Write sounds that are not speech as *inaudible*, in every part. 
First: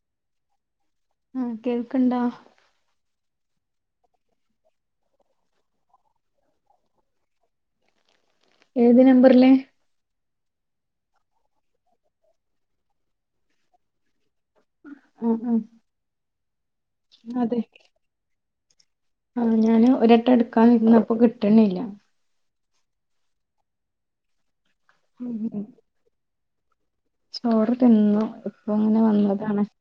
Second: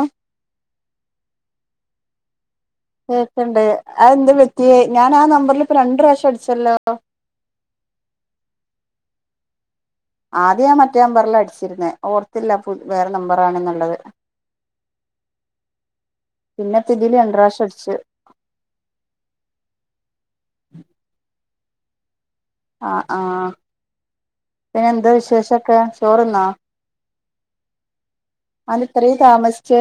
ആഹ് hello കേൾക്ക്ണ്ടോ? ക്കെണ്ടേ അതന്ത് പറ്റിയേ ഞാൻ ആ നമ്പറിൽ ഇപ്പ രണ്ട് പ്രാവശ്യം അടിച്ചല്ലോ? ഏത് നമ്പറില്? ആദ്യം ഞാൻ മറ്റേ നമ്പറിലാ അടിച്ചിരുന്നേ ഓർത്തില്ല വേറെ നമ്പറാണെന്നുള്ളത്. ആഹ് ആഹ് പിന്നെതില് രണ്ട് അതെ പ്രാവശ്യം അടിച്ച് ആഹ് ഞാൻ ഒരെട്ടം എടുക്കാ നിന്നപ്പോ കിട്ടണില്ല. ആഹ് ആഹ് പിന്നെന്താ ഉം വിശേഷൊക്കെ ചോറിന്നാ? ചോറ് തിന്നു ഇപ്പങ്ങനെ ഇത്രയും വന്നതാണെ താമസിച്ചേ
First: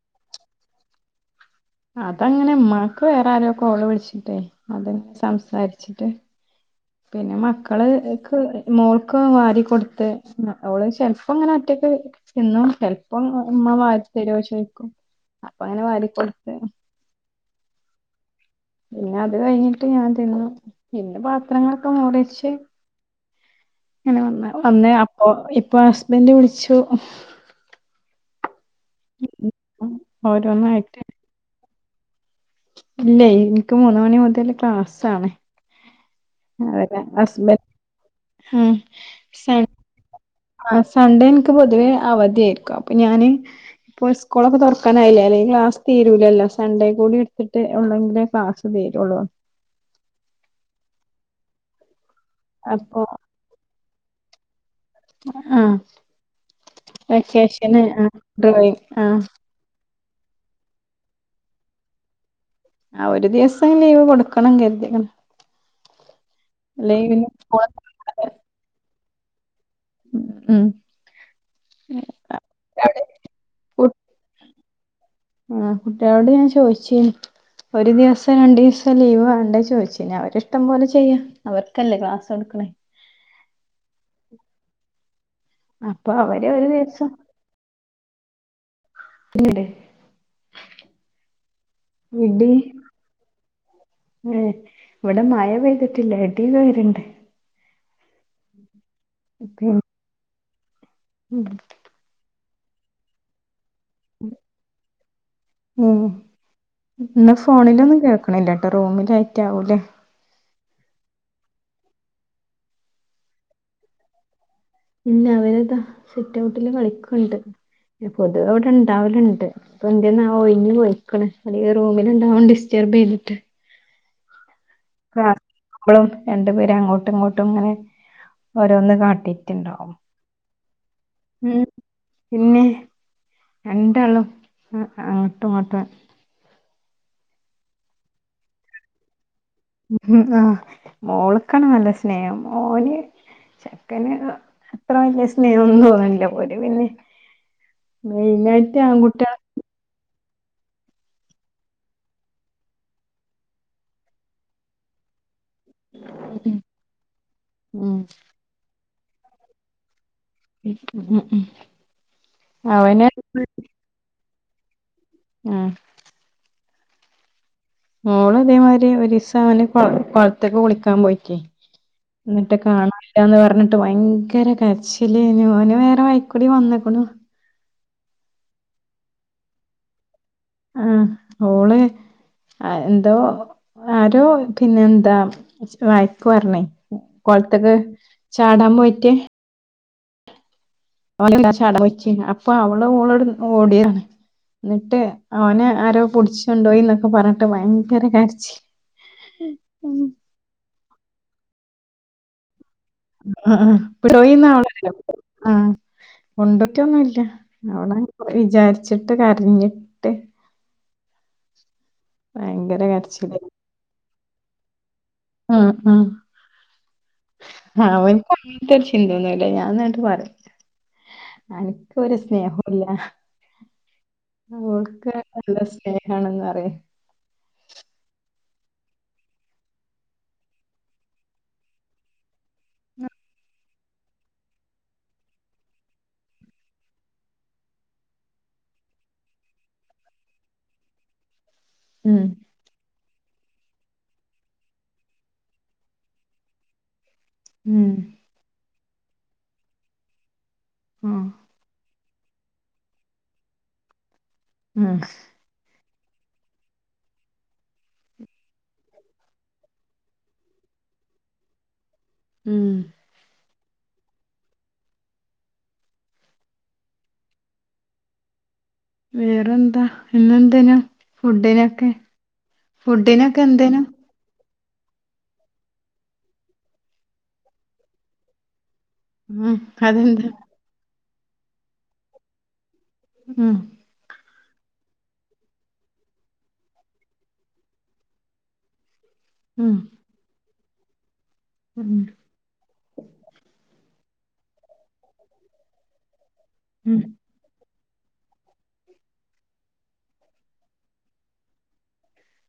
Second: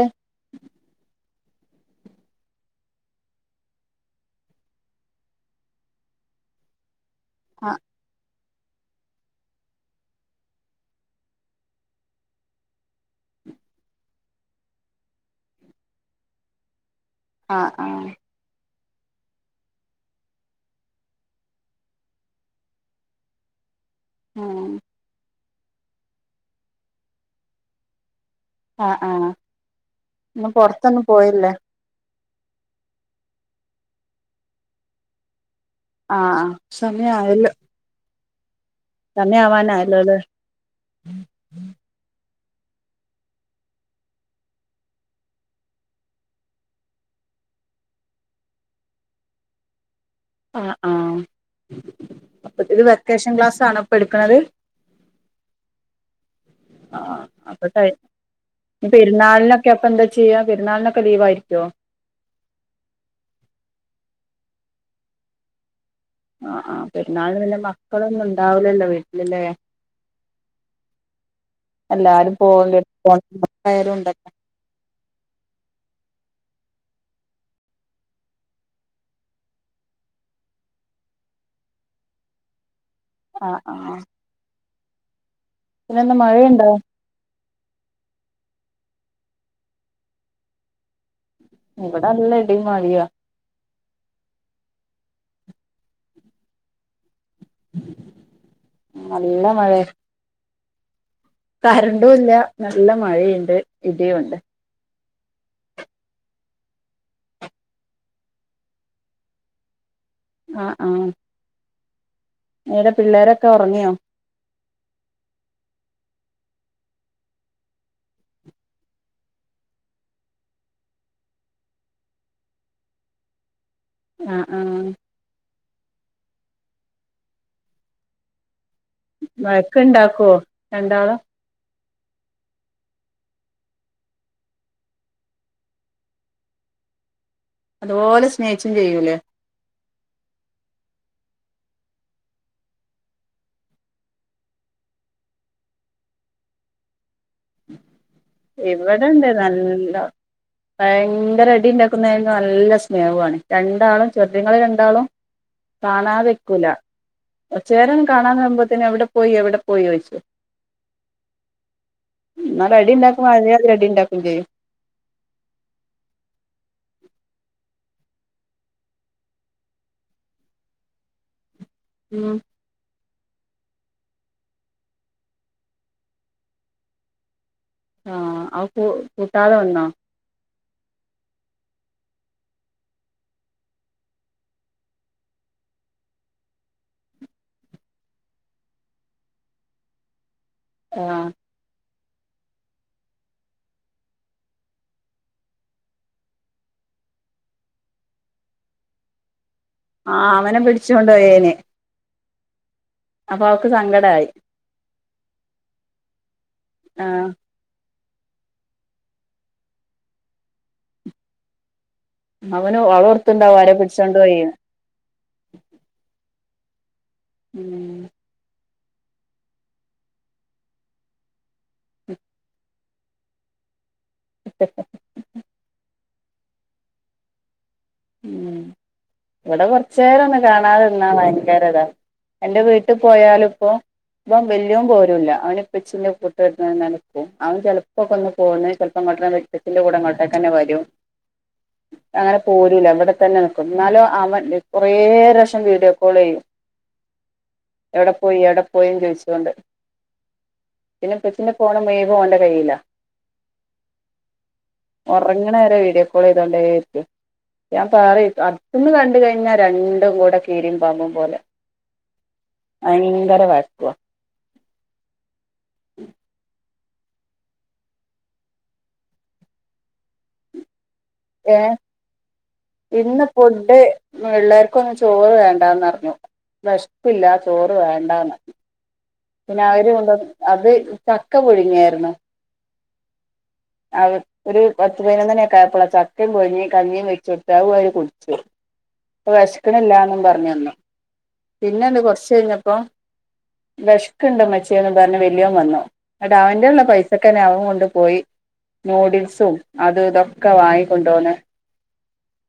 അതങ്ങനെ ഉമ്മാക്ക് വേറെ ആരോ കോള് വിളിച്ചിട്ടേ അതെ സംസാരിച്ചിട്ട് പിന്നെ ആഹ് മക്കള്ക്ക്‌ മോൾക്ക് വാരി കൊടുത്ത് അവള് ഷെൽഫ്ങ്ങനെ ഒറ്റക്ക് ന്നും ചെലപ്പോം ഉമ്മ വാതി തരുവോ ചോദിക്കും അപ്പങ്ങനെ വാരിക്കൊടുത്ത് ആഹ് ആഹ് പിന്നെ അത് കഴിഞ്ഞിട്ട് ഞാൻ തിന്നു പിന്നെ പാത്രങ്ങളൊക്കെ മുറിച്ച് അങ്ങനെ വന്ന ഉം വന്ന് അപ്പൊ ഇപ്പൊ ഹസ്ബൻഡ് വിളിച്ചു. ആഹ് ആഹ് ഉം. ഇന്ന് ഓരോന്നായിട്ട് പുറത്തൊന്നും പോയില്ലേ? ഇല്ല എനിക്ക് മൂന്ന് മണി മുതല് ക്ലാസാണെ. ആഹ് ആഹ് അതല്ല അസ്ബൻ ഹും സമയവാന ആയല്ലോല്ലേ? ആഹ് സൺഡേ എനിക്ക് പൊതുവേ അവധിയായിരിക്കും അപ്പൊ ഞാന് ഇപ്പോൾ സ്കൂളൊക്കെ തുറക്കാനായില്ലേ അല്ലെ ക്ലാസ് തീരൂലല്ലോ സണ്ടേ കൂടി എടുത്തിട്ട് ഉണ്ടെങ്കില് ക്ലാസ് വേരുള്ളോ ആഹ് ആഹ് അപ്പത് അപ്പൊ വെക്കേഷൻ ക്ലാസ്സ് ആണ ഇപ്പ എടുക്കണത് ആഹ് ആഹ് അപ്പൊ വെക്കേഷന് ആ ഡ്രോയിങ് ആ ക്യ. അപ്പ എന്താ ചെയ്യാ പെര്ന്നാളിനൊക്ക ലീവായിരിക്കോ ആ ഒരു ദിവസം ലീവ് കൊടുക്കണം കര്തിക്ക്ണ് ആ ആ പെര്ന്നാൾന് പിന്നെ സ്കൂള് മക്കളൊന്നും ഇണ്ടാവുലല്ലോ വീട്ടില് ഉം എല്ലാരും പോകൻ *unintelligible* അവിടെ കു യാലും ഇണ്ടല്ലോ ആ കുട്യോളോട് ഞാൻ ചോയ്ച്ച്നി ഒരു ദിവസം രണ്ടീസം ലീവ് വേണ്ടേ ചോയ്‌ചീനി അവരെ ഇഷ്ടം പോലെ ചെയ്യാ അവര്ക്കല്ലേ ക്ലാസ്സ് ഇട്ക്ക്ണേ ആ ആ അപ്പ പിന്നെന്താ അവരെ മഴയുണ്ടോ ഒരു ദിവസം പിന്നടെ ഇവടെ നല്ല ഇടിം മഴുയാ ഏ ഇവടെ മഴ പെയ്തിട്ടില്ല ഇടി വേര്ണ്ട് നല്ല പി മഴയ ഉം കരണ്ടൂല്ല നല്ല മഴയിണ്ട് ഇടി ഉണ്ട് ഉം ഇന്ന ഫോണിലൊന്നും കേൾക്ക്ണില്ലട്ടോ റൂമിലായിറ്റാവു ലെ ആ ആ ഏടെ പിള്ളേരൊക്ക ഒർങ്ങിയോ ഇല്ല അവര് ഇതാ സിറ്റ് ഔട്ടില് കളിക്ക്ണ്ട് പൊതുവെ അവ്ടണ്ടാവല്ണ്ട് ഇപ്പ എന്തേന്നാവോ ഒഴിഞ് പോയിക്ക്ണ് അല്ലെങ്കി റൂമില്ണ്ടാവും ഡിസ്റ്റർബ് ചെയ്ത്ട്ട് ആ ആ ബളും രണ്ട് പേര് അങ്ങോട്ടും ഇങ്ങോട്ടും ഇങ്ങനെ ഓരോന്ന് വഴക്ക് കാട്ടിട്ടുണ്ടാവും ഇണ്ടാക്കോ രണ്ടാളും ഉം പിന്നെ രണ്ടാളും അങ്ങട്ടും ഇങ്ങട്ട് അതുപോലെ സ്നേഹിച്ചും ചെയ്യൂലേ ആ മോള്ക്കാണ് നല്ല സ്നേഹം മോന് ചെക്കന് അത്ര വല്ല്യ സ്നേഹന്നും തോന്ന്ണില്ല ഓര് പിന്നിം മൈനയിട്ട് ആൺകുട്ടിയള് നല്ലോ ഭയങ്കര അടി ഇണ്ടാക്കുന്നര്ന്നു നല്ല സ്നേഹു ആണ് രണ്ടാളും ചെർദിങ്ങള് രണ്ടാളും *inaudible* ഉം കാണാതെക്കൂല ഉം കൊർച്ചേരം കാണാതാവുമ്പോത്തിന് എവടെ പോയി എവടെ പോയി ചോയ്‌ച്ചും ഉം ഉം ന്നാല് അടി അവന് ഇണ്ടാക്കുമ്പ അതെ മാതിരി അടി ഇണ്ടാക്കും ചെയ്യും ആ മോള് ഇതേ മാതിരി ഒരീസം അവന് കോൾ കോൾത്ത്ക്ക് കുളിക്കാം പോയിറ്റേ ചെയ്യും ന്നിട്ടക് കാണാല്ലാന്ന് പർഞ്ട്ട് ഭയങ്കര കര്ച്ചിലെനു ഓന് വേറെ വൈക്കൂടി വന്ന്ക്ണു ആ ഔ കു കൂട്ടാത വന്നോ ആ ഓള് എന്തോ ആരോ പിന്നെ എന്താ വയക്ക് പർഞ്ഞ് കൊൾത്ത്ക്ക് ചാടാം പോയിറ്റ് ആ ഓലല്ലാം ചാടാം പോയിച്ച് അപ്പൊ അവള് ഓളട് ഓടിയതാണ് ന്നട്ട് ഓനെ ആരോ പുട്ച്ചൊണ്ടോയി ന്നൊക്ക പർഞ്ഞിട്ട് ഭയങ്കര കര്ച്ചില് *inaudible* ആ അവനെ പിടിച്ചോണ്ട് പോയേന്. അപ്പൊ അ ആ അവക്ക് സങ്കടായി കൊണ്ടോയിന്നാ ഓള് പറി ണ ആ ആ കൊണ്ടോയിറ്റൊന്നുല്ല. അവള് വിചാരിച്ചിട്ട് കരഞ്ഞ് അവന് ഭയങ്കര കരച്ചിലായിരുന്നു. അവളോർത്തുണ്ടാവും ആരെ പിടിച്ചുകോണ്ട് പോയിന്ന്. ആഹ് ആഹ്, ഉം അവൻ *unintelligible* ചിന്തയിന്നലെ ഞാൻ ഇന്ന്ട്ട് പറിയ. അനക്ക് ഒരു സ്നേഹവുംല്ല അവൾക്ക് നല്ല സ്നേഹാണെന്ന് പറയും. ഉം. ഇവിടെ കൊറച്ച് നേരം ഒന്നു കാണാതിരുന്നാള് ഭയങ്കരൊതാ. എന്റെ വീട്ടിൽ പോയാലും ഇപ്പോ. ഇപ്പം വല്യാൻ പോരൂല്ല. അവനപ്പച്ചിന്റെ കൂട്ട് ഇങ്ങനെ നിക്കും. അവൻ ചിലപ്പോക്കൊന്ന് പോന്ന് ചെലപ്പോ ഇങ്ങേട്ടന്നെ ച്ചിന്റെ കൂടെ ഇങ്ങോട്ടേക്കന്നെ വരും. ഉം അങ്ങനെ പോ രൂല്ല. ഇവിടെത്തന്നെ നിക്കും. എന്നാലും അവൻ കെറെ പ്രാവശ്യം വീഡിയോ കോൾ ചെയ്യും. ഉം എവിടെ പോയി, എവിടെ പോയി ചോയിച്ചോണ്ട് പിന്നെ ആഹ് ഇപ്പച്ചിന്റെ ഫോണും ബാഗും അവൻ്റെ കൈയ്യിലാ. ഉം എറങ്ങണ വരെ വീഡിയോ കോൾ ചെയ്തോണ്ടിരിക്കും. ഞാൻ പറയും. അടുത്ത്ന്ന് കണ്ട് കഴിഞ്ഞാ രണ്ടും കൂടെ കീരും പാമ്പും പോലെ. ഉം ഭയങ്കര വാശിയ വേറെ എന്താ, ഇന്ന് എന്തേനു ഏഹ് ഫുഡിനൊക്കെ, ഇന്ന് ഫുഡിനൊക്കെ ഫുഡ് എന്തേനു? പിള്ളേർക്കൊന്നും ചോറ് വേണ്ടാന്ന് പറഞ്ഞു. വെശപ്പില്ല ചോറ് വേണ്ടന്ന്. ഉം പിന്നെ അവര് അതെന്താ? അത് ചക്ക പുഴുങ്ങിയായിരുന്നു. ഉം ആ ഒരു പത്ത് പതിനൊന്നു മണിയൊക്കെ ആയപ്പോളാ ചക്കയും പുഴുങ്ങി കഞ്ഞിയും വെച്ച് കൊടുത്ത്. അത് അവര് കുടിച്ചു. ഇപ്പം ഉം വിശക്കണില്ലന്നും പറഞ്ഞ് വന്നു. ഉം പിന്നെണ്ട് കൊറച്ച് കഴിഞ്ഞപ്പോ വെശക്കുണ്ടുമ്മച്ചിയെന്ന് പറഞ്ഞ് വലിയവൻ വന്നു. എന്നിട്ട് അവന്റെലുള്ള ഉം പൈസക്കെന്നെ അവൻ കൊണ്ട് പോയി. നൂഡിൽസും അത് ഇതൊക്കെ വാങ്ങിക്കൊണ്ടു വന്നു.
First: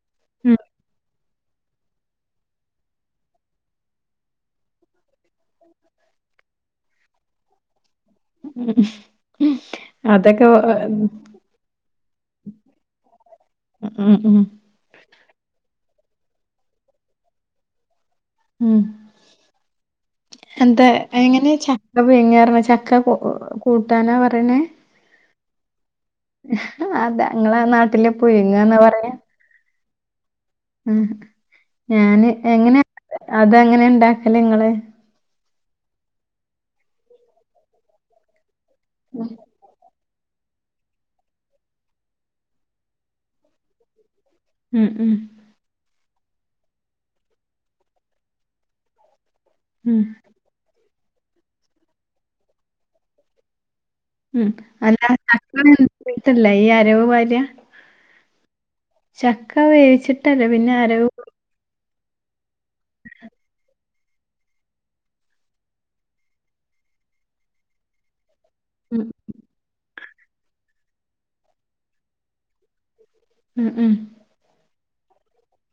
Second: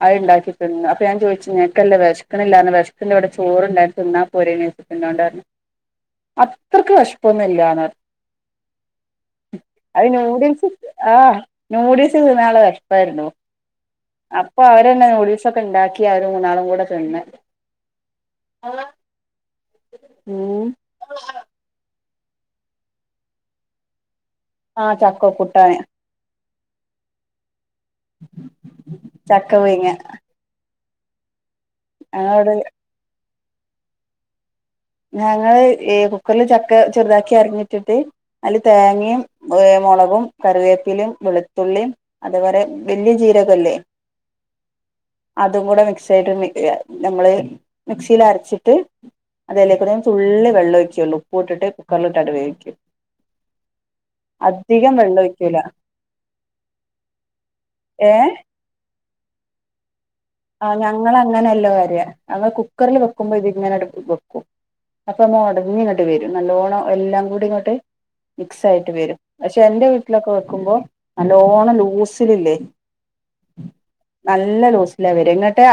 അത്ണ്ടാക്കി ഉം തിന്ന്. അപ്പൊ ഞാൻ ചോദിച്ചു നിനക്കല്ലേ വിശക്ക് ണില്ലാന്ന്. വിശക്കുന്നുണ്ടേൽ ഇവിടെ ചോറുണ്ടായി അത് തിന്നാ പോരെന്ന് ചോദിച്ചപ്പോൾ എന്നോട് പറഞ്ഞു. അത്രയ്ക്ക് വെശ പ്പൊന്നില്ലാന്ന്. ഉംഹ് അതൊക്കെ നൂഡിൽസ് വെറു ആഹ് നൂഡിൽസ് തിന്നാനുള്ള വിശപ്പായിരുന്നു. ഉം ഉം അപ്പൊ അവരന്നെ നൂഡിൽസ് ഒക്കെ ഉണ്ടാക്കി അവരു മൂന്നാളും കൂടെ തിന്ന്. ഉം. ഉം എന്താ എങ്ങനെ ച ക്ക പുഴുങ്ങ പറഞ്ഞത്, ചക്ക കൂട്ടാനാ പറയണേ. ആഹ് ചക്ക കൂട്ടാൻ. അതാ നിങ്ങളെ നാട്ടില് പുഴുങ്ങാന്നാ പറയാ. ചക്ക പുഴുങ്ങ. ആ ഞാന്, ഞങ്ങളിവിടെ എങ്ങനെയാ അത് എങ്ങനെ ഉണ്ടാക്കല് നിങ്ങള്? ഞങ്ങള് ഈ കുക്കറില് ചക്ക ചെറുതാക്കി അരഞ്ഞിട്ടിട്ട് അതില് തേങ്ങയും ഉം മുളകും, കറിവേപ്പിലും, വെളുത്തുള്ളിയും അതേപോലെ വലിയ ജീരകല്ലേ *inaudible* ഉം ഉം അതും കൂടെ മിക്സ് ആയിട്ട്, നമ്മൾ മിക്സിയിൽ അരച്ചിട്ട് അതയിലേക്ക് ഞാൻ ഉം തുളളി വെള്ളം ഒഴിക്കേയുള്ളൂ ഉപ്പു ഇട്ടിട്ട് കുക്കറിലിട്ടാട്ട് വേവിക്കു ഉം അല്ല ചക്ക വെന്തിട്ടല്ലേ ഈ അരവ് പാരുക. ഏ ചക്ക വേവിച്ച് ആഹ് ഞങ്ങളങ്ങനല്ലാ പാരുക. ഞങ്ങള് കുക്കറിൽ വെക്കുമ്പോ ഇതിങ്ങനെ അടുപ്പിൽ വെക്കും. ക്കു അപ്പൊ ഉടഞ്ഞു ങ്ങട്ട് വരും. നല്ലോണം എല്ലാം കൂടി ഇങ്ങോട്ട്. മിക്സ് ആയിട്ട് ഉം വരും. പക്ഷെ എൻ്റെ വീട്ടിലൊക്കെ വെക്കുമ്പോ നല്ലോണം ലൂസിലില്ലേ ഉം ഉം നല്ല ലൂസ് ലാ വെര ന്നിട്ട്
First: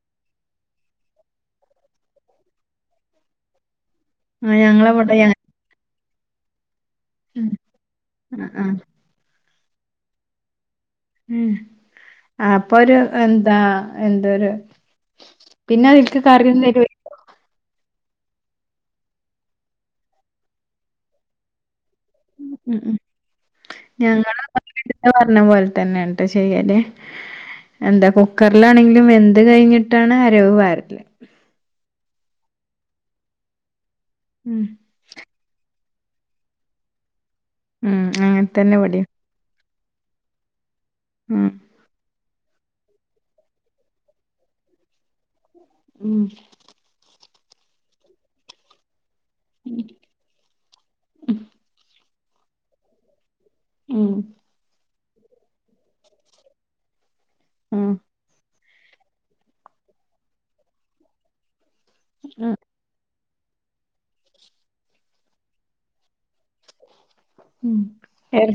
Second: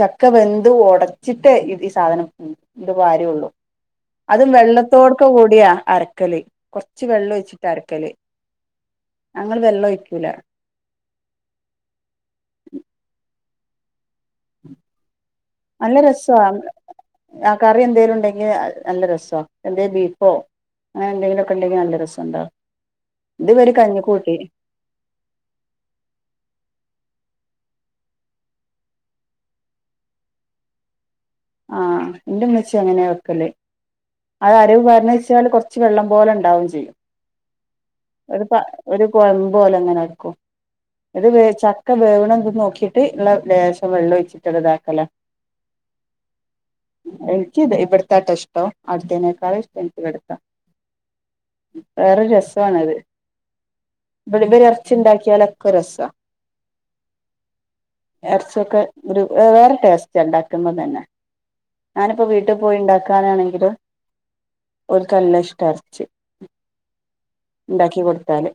ചക്ക വെന്ത് ഒടച്ചിട്ട് ഇത് ഈ സാധനം ഇത് പാര്യേ ഉള്ളു. അതും ആഹ് ഞങ്ങളവടെ വെള്ളത്തോടൊക്കെ കൂടിയാ അരക്കല്. ച്ച് വെള്ളം ഉം ഒഴിച്ചിട്ടാ അരക്കല്. ആഹ് ആഹ് ഞങ്ങള് വെള്ളൊഴിക്കൂല. ഉം അപ്പൊ ഒരു എന്താ എന്തരു നല്ല രസോ ആ തരുവേ ആഹ് കറി എന്തെലും ഉണ്ടെങ്കിൽ നല്ല രസോ എന്തേം ബീഫോ അങ്ങനെ എന്തെങ്കിലുമൊക്കെ ഉണ്ടെങ്കിൽ നല്ല രസാ. ഉ ഉം ഉ ഞങ്ങള *unintelligible* പറഞ്ഞ പോലെ തന്നെ ആണ്‌ട്ടോ ചെയ്യല് എന്താ കുക്കറിലാണെങ്കിലും വെന്ത് കഴിഞ്ഞിട്ടാണ് അരവ് പാരല് ആഹ് ന്റെ മ്മച്ചി അങ്ങനെയാ വെക്കല്. അത് ഉം അരവ് പാര് ണെച്ചാല് കൊർ ച്ച് വെള്ളം പോലെ ഉണ്ടാവും ചെയ്യും. ഉം ഒരു പ അങ്ങൻത്തന്നെ ഒരു ഇവടിം കൊഴമ്പ് പോലെ ങ്ങനെ നിക്കും. ഇത് വേ ഉം ചക്ക വേവണം എന്ത് നോക്കിട്ട് ഇള്ള ലേശം വെള്ളൊ യ്ച്ചിട്ടെളതാക്കലാ. ഉം എൻക്കിത് ഇവിടുത്താട്ടൊ ഇഷ്ടം. ആട്ത്തെനെക്കാളും ഇഷ്ടം ൻക്കി വെട്ത്ത. വേറൊരു രസാണത് ഉം *unintelligible* ച്ച്ണ്ടാക്കിയാലൊക്ക രസാ ആഹ് എർച്ചിയൊക്കെ ഒരു വെവേറെ ടേസ്റ്റ് ണ്ടാക്ക്മ്പ തന്നെ. ഞാനിപ്പോ വീട്ടി ആഹ് പോയി ണ്ടാക്കാനാണെങ്കില് ഓൽക്ക് നല്ല ഇഷ്ടാ എർച്ചി ഉം എർ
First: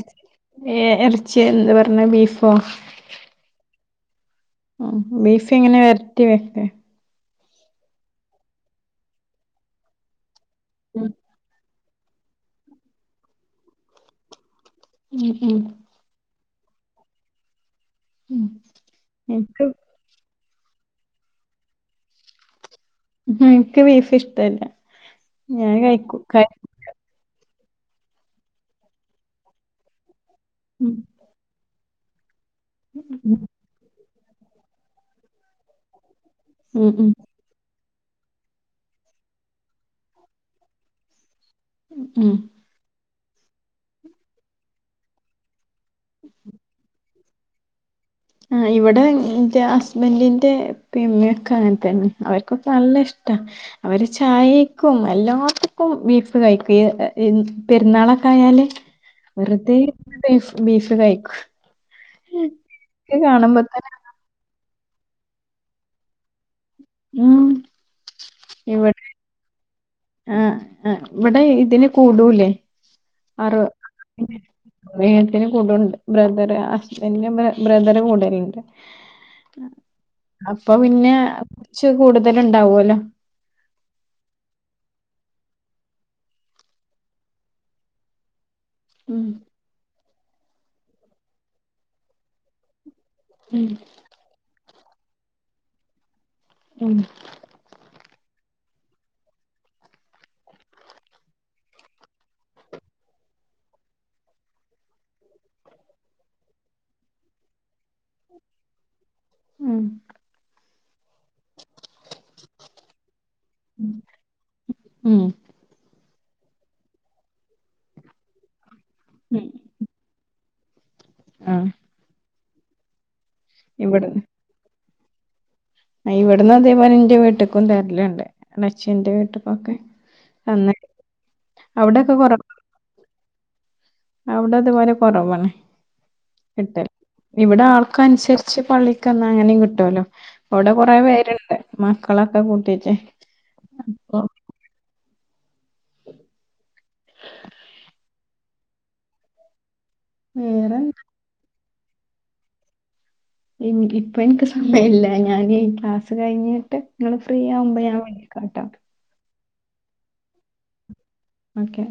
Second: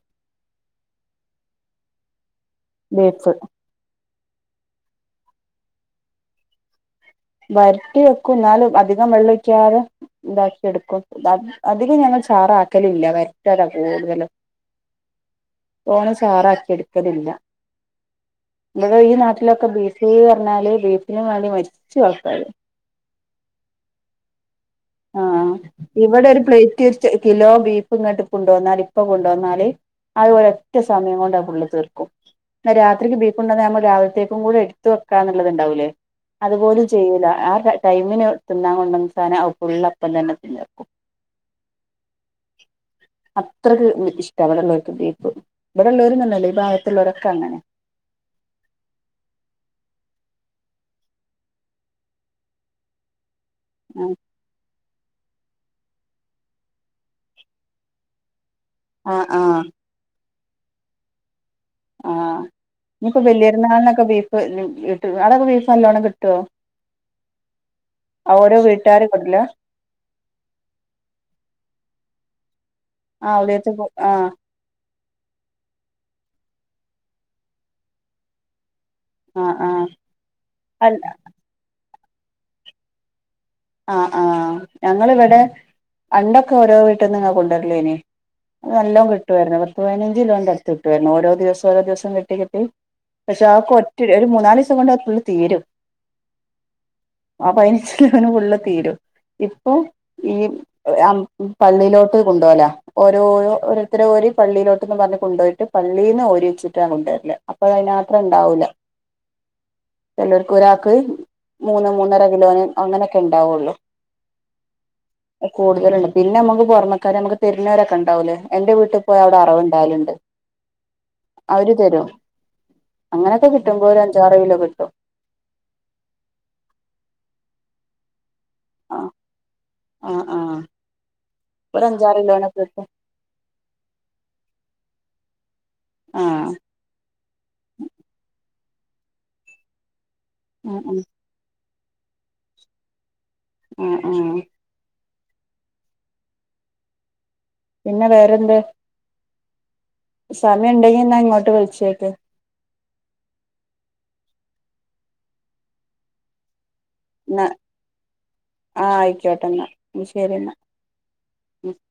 എ എർച്ചി എന്ന് പറഞ്ഞ ബീഫോ? ബീഫ് ഉ ബീഫ് എങ്ങനെ വെരറ്റി വെക്കെ വരട്ടി വെക്കും ന്നാലും അധികം വെള്ളം ഒഴിക്കാതെ ഇതാക്കി എടുക്കും ഉം *inaudible* അതില് ഞങ്ങൾ ചാറാക്കലില്ല വരട്ടലാ കൂടുതലും. ഉം ഉം തോന ചാറാക്കി എടുക്കലില്ല. ഉം ങ്ങളൊ ഈ ഇൻക്ക് നാട്ടിലൊക്കെ ബീഫ് ഫ് പറഞ്ഞാല് ബീഫിനും വേണ്ടി മരിച്ചു ആൾക്കാര്. എനിക്ക് ബീഫ് ഇഷ്ടല്ല ആഹ് ഞാൻ കഴിക്കും ഇവിടെ ഒരു കഴി പ്ലേറ്റ് ഒരു കിലോ ബീഫ് ഇങ്ങോട്ട് കൊണ്ട വന്നാല് ഇപ്പൊ കൊണ്ടുവന്നാല് ആത് ഒരൊറ്റ ഉം സമയം കൊണ്ട് അഅ് പുള്ളി തീർക്കും. ന്ന രാത്രിക്ക് ബീഫുണ്ടന്നാ നമ്മൾ രാവിലത്തേക്കും കൂടെ എട് ത്ത് വെക്കാ എന്നുള്ളത് ഉണ്ടാവൂലേ അതു പോലും ഉം ഉം ചെയ്യൂല. ആ ടൈമിന് തിന്നാൻ കൊണ്ടന്ന സാധനം അത് ഫുള്ളപ്പം തന്നെ തിന്നീർക്കും. ഉം അത്രയ്ക്ക് ഇഷ്ടാ വിടെള്ളോർക്ക് ബീഫ്. ഇവിടെള്ളൂരന്നന്നല്ല ഈ ഭാഗത്തുള്ളവരൊ ക്കങ്ങനാ ആഹ് ഇവിടെ എന്റെ ഹസ്ബൻഡിന്റെ പ്പിം മ്മി ഒക്ക ങ്ങൻത്തന്നെ അവർക്കൊക്കെ നല്ലഷ്ടാ. അവര് ചായെ ക്കും എല്ലാത്തക്കും ബീഫ് കഴിക്കും പെരുന്നാളൊക്കെ ആയാല് ആഹ് ആഹ് വെറുതെ ബീഫ് ബീഫ് കഴിക്കും ആഹ് ഇക്ക് ഇനിപ്പോ കാണുമ്പോ തന്നെ വലിയരുന്നാളിനൊക്കെ ബീഫ് കിട്ടുവോ അവിടൊക്കെ ബീഫ് നല്ലോണ്ണം കിട്ടുവോ ഉം ഓരോ വീട്ടുകാര് തരില്ല ആഹ് ഇവിടെ ഇതിന് കൂടൂലേ ആ അറ ഉദയത്തി ആ ഏട്ടനും കൂടെണ്ട് ബ്രദറ് ഹസ്ബെന്റിന്റെ ബ്രദറ് കൂടെയുണ്ട് ആ ആ അപ്പൊ അല്ല പിന്നെ കൊറച്ച് കൂടുതല് ഉണ്ടാവൂല്ലോ ആഹ് ആഹ് ഞങ്ങളിവിടെ പണ്ടൊക്കെ ഓരോ വീട്ടിൽന്ന് ഇങ്ങനെ കൊണ്ടുവരുല്ലോനി അത് നല്ലോ ഉം കിട്ടുമായിരുന്നു പത്തു പതിനഞ്ച് ഇതിന്റെ അടുത്ത് കിട്ടുവാരുന്നു ഓരോ ദിവസം ഓരോ ദിവസം കിട്ടി കിട്ടി പഷേ, ഉം ആകൊറ്റൊരു. മൂന്നാലിസം കൊണ്ട്. അത് ഫുള്ള് തീരും. ഉം ആഹ് പനിച്ചിലവന് ഫുള്ള് തീരും. ഇപ്പൊ ഈ പള്ളീലോട്ട് കൊണ്ടോപോവലാ ഓരോരോ ഓരോത്തര്ഓരി പള്ളിയിലോട്ടെന്ന് പറഞ്ഞ് കൊണ്ടോയിട്ട് പള്ളീന്ന് ഓരിവെച്ചിട്ടാ കൊണ്ടുവരല് അപ്പൊഴയിന് മാത്രം ഉണ്ടാവൂല. ഉം ചെലോർക്ക് ഒരാക്ക് മൂന്ന് മൂന്നര കിലോന്. അങ്ങനെയൊക്കെയിണ്ടാവൊള്ളു. ഉം കൂടുതല്ണ്ട് പിന്നെനമുക്ക്. പൊറമക്കാര് തെരുന്നോരൊക്കെയുണ്ടാവുലേ. എന്റെ വീ ട്ടി പോയാ അവടെ ഉം അറവുണ്ടാവലുണ്ട്. ആഹ് അവര് തെരും അങ്ങനെയൊക്കെ കി ട്ടുമ്പോ ഒരഅഞ്ചാറ് കിലോ കിട്ടും. ഇവിടുന്നും അതേപോലെ എന്റെ വീട്ട്ക്കും തെര്ലുണ്ട്. ആ ഉമ്മച്ചീന്റെ വീട്ടിക്കൊക്കെ ആ ആ തിന്നി ഒരു അവിടൊക്കെ അഞ്ചാറ് കൊറ കിലോനൊക്കെ കിട്ടും അവിടിത് പോലെ കൊറവാണ് ആഹ് അതെ ഇവിടെ ആൾക്കൻസരിച്ച് പള്ളിക്കേന്ന് അങ്ങനിം കിട്ടൂല്ലോ. ഇവടെ ആ കൊറെ പേരുണ്ട്. മക്കളൊക്കെ കൂട്ടീട്ട്. ഉം ഉം പിന്നെ വേറെന്ത് സമയം വേറെ ഇണ്ടെങ്കി എന്നാ ഇങ്ങോട്ട് വിളിച്ചേക്ക് ഇപ്പൊ എനിക്ക് സമയില്ല ഞാനി ക്ലാസ് കഴിഞ്ഞിട്ട്. ഇങ്ങള് ഫ്രീ ആവുമ്പോ ഞാൻ വിളിക്കാട്ടോ ക്കാട്ടെന്നാ എന്നാ ശെരിയെന്നാ ഓക്കെ.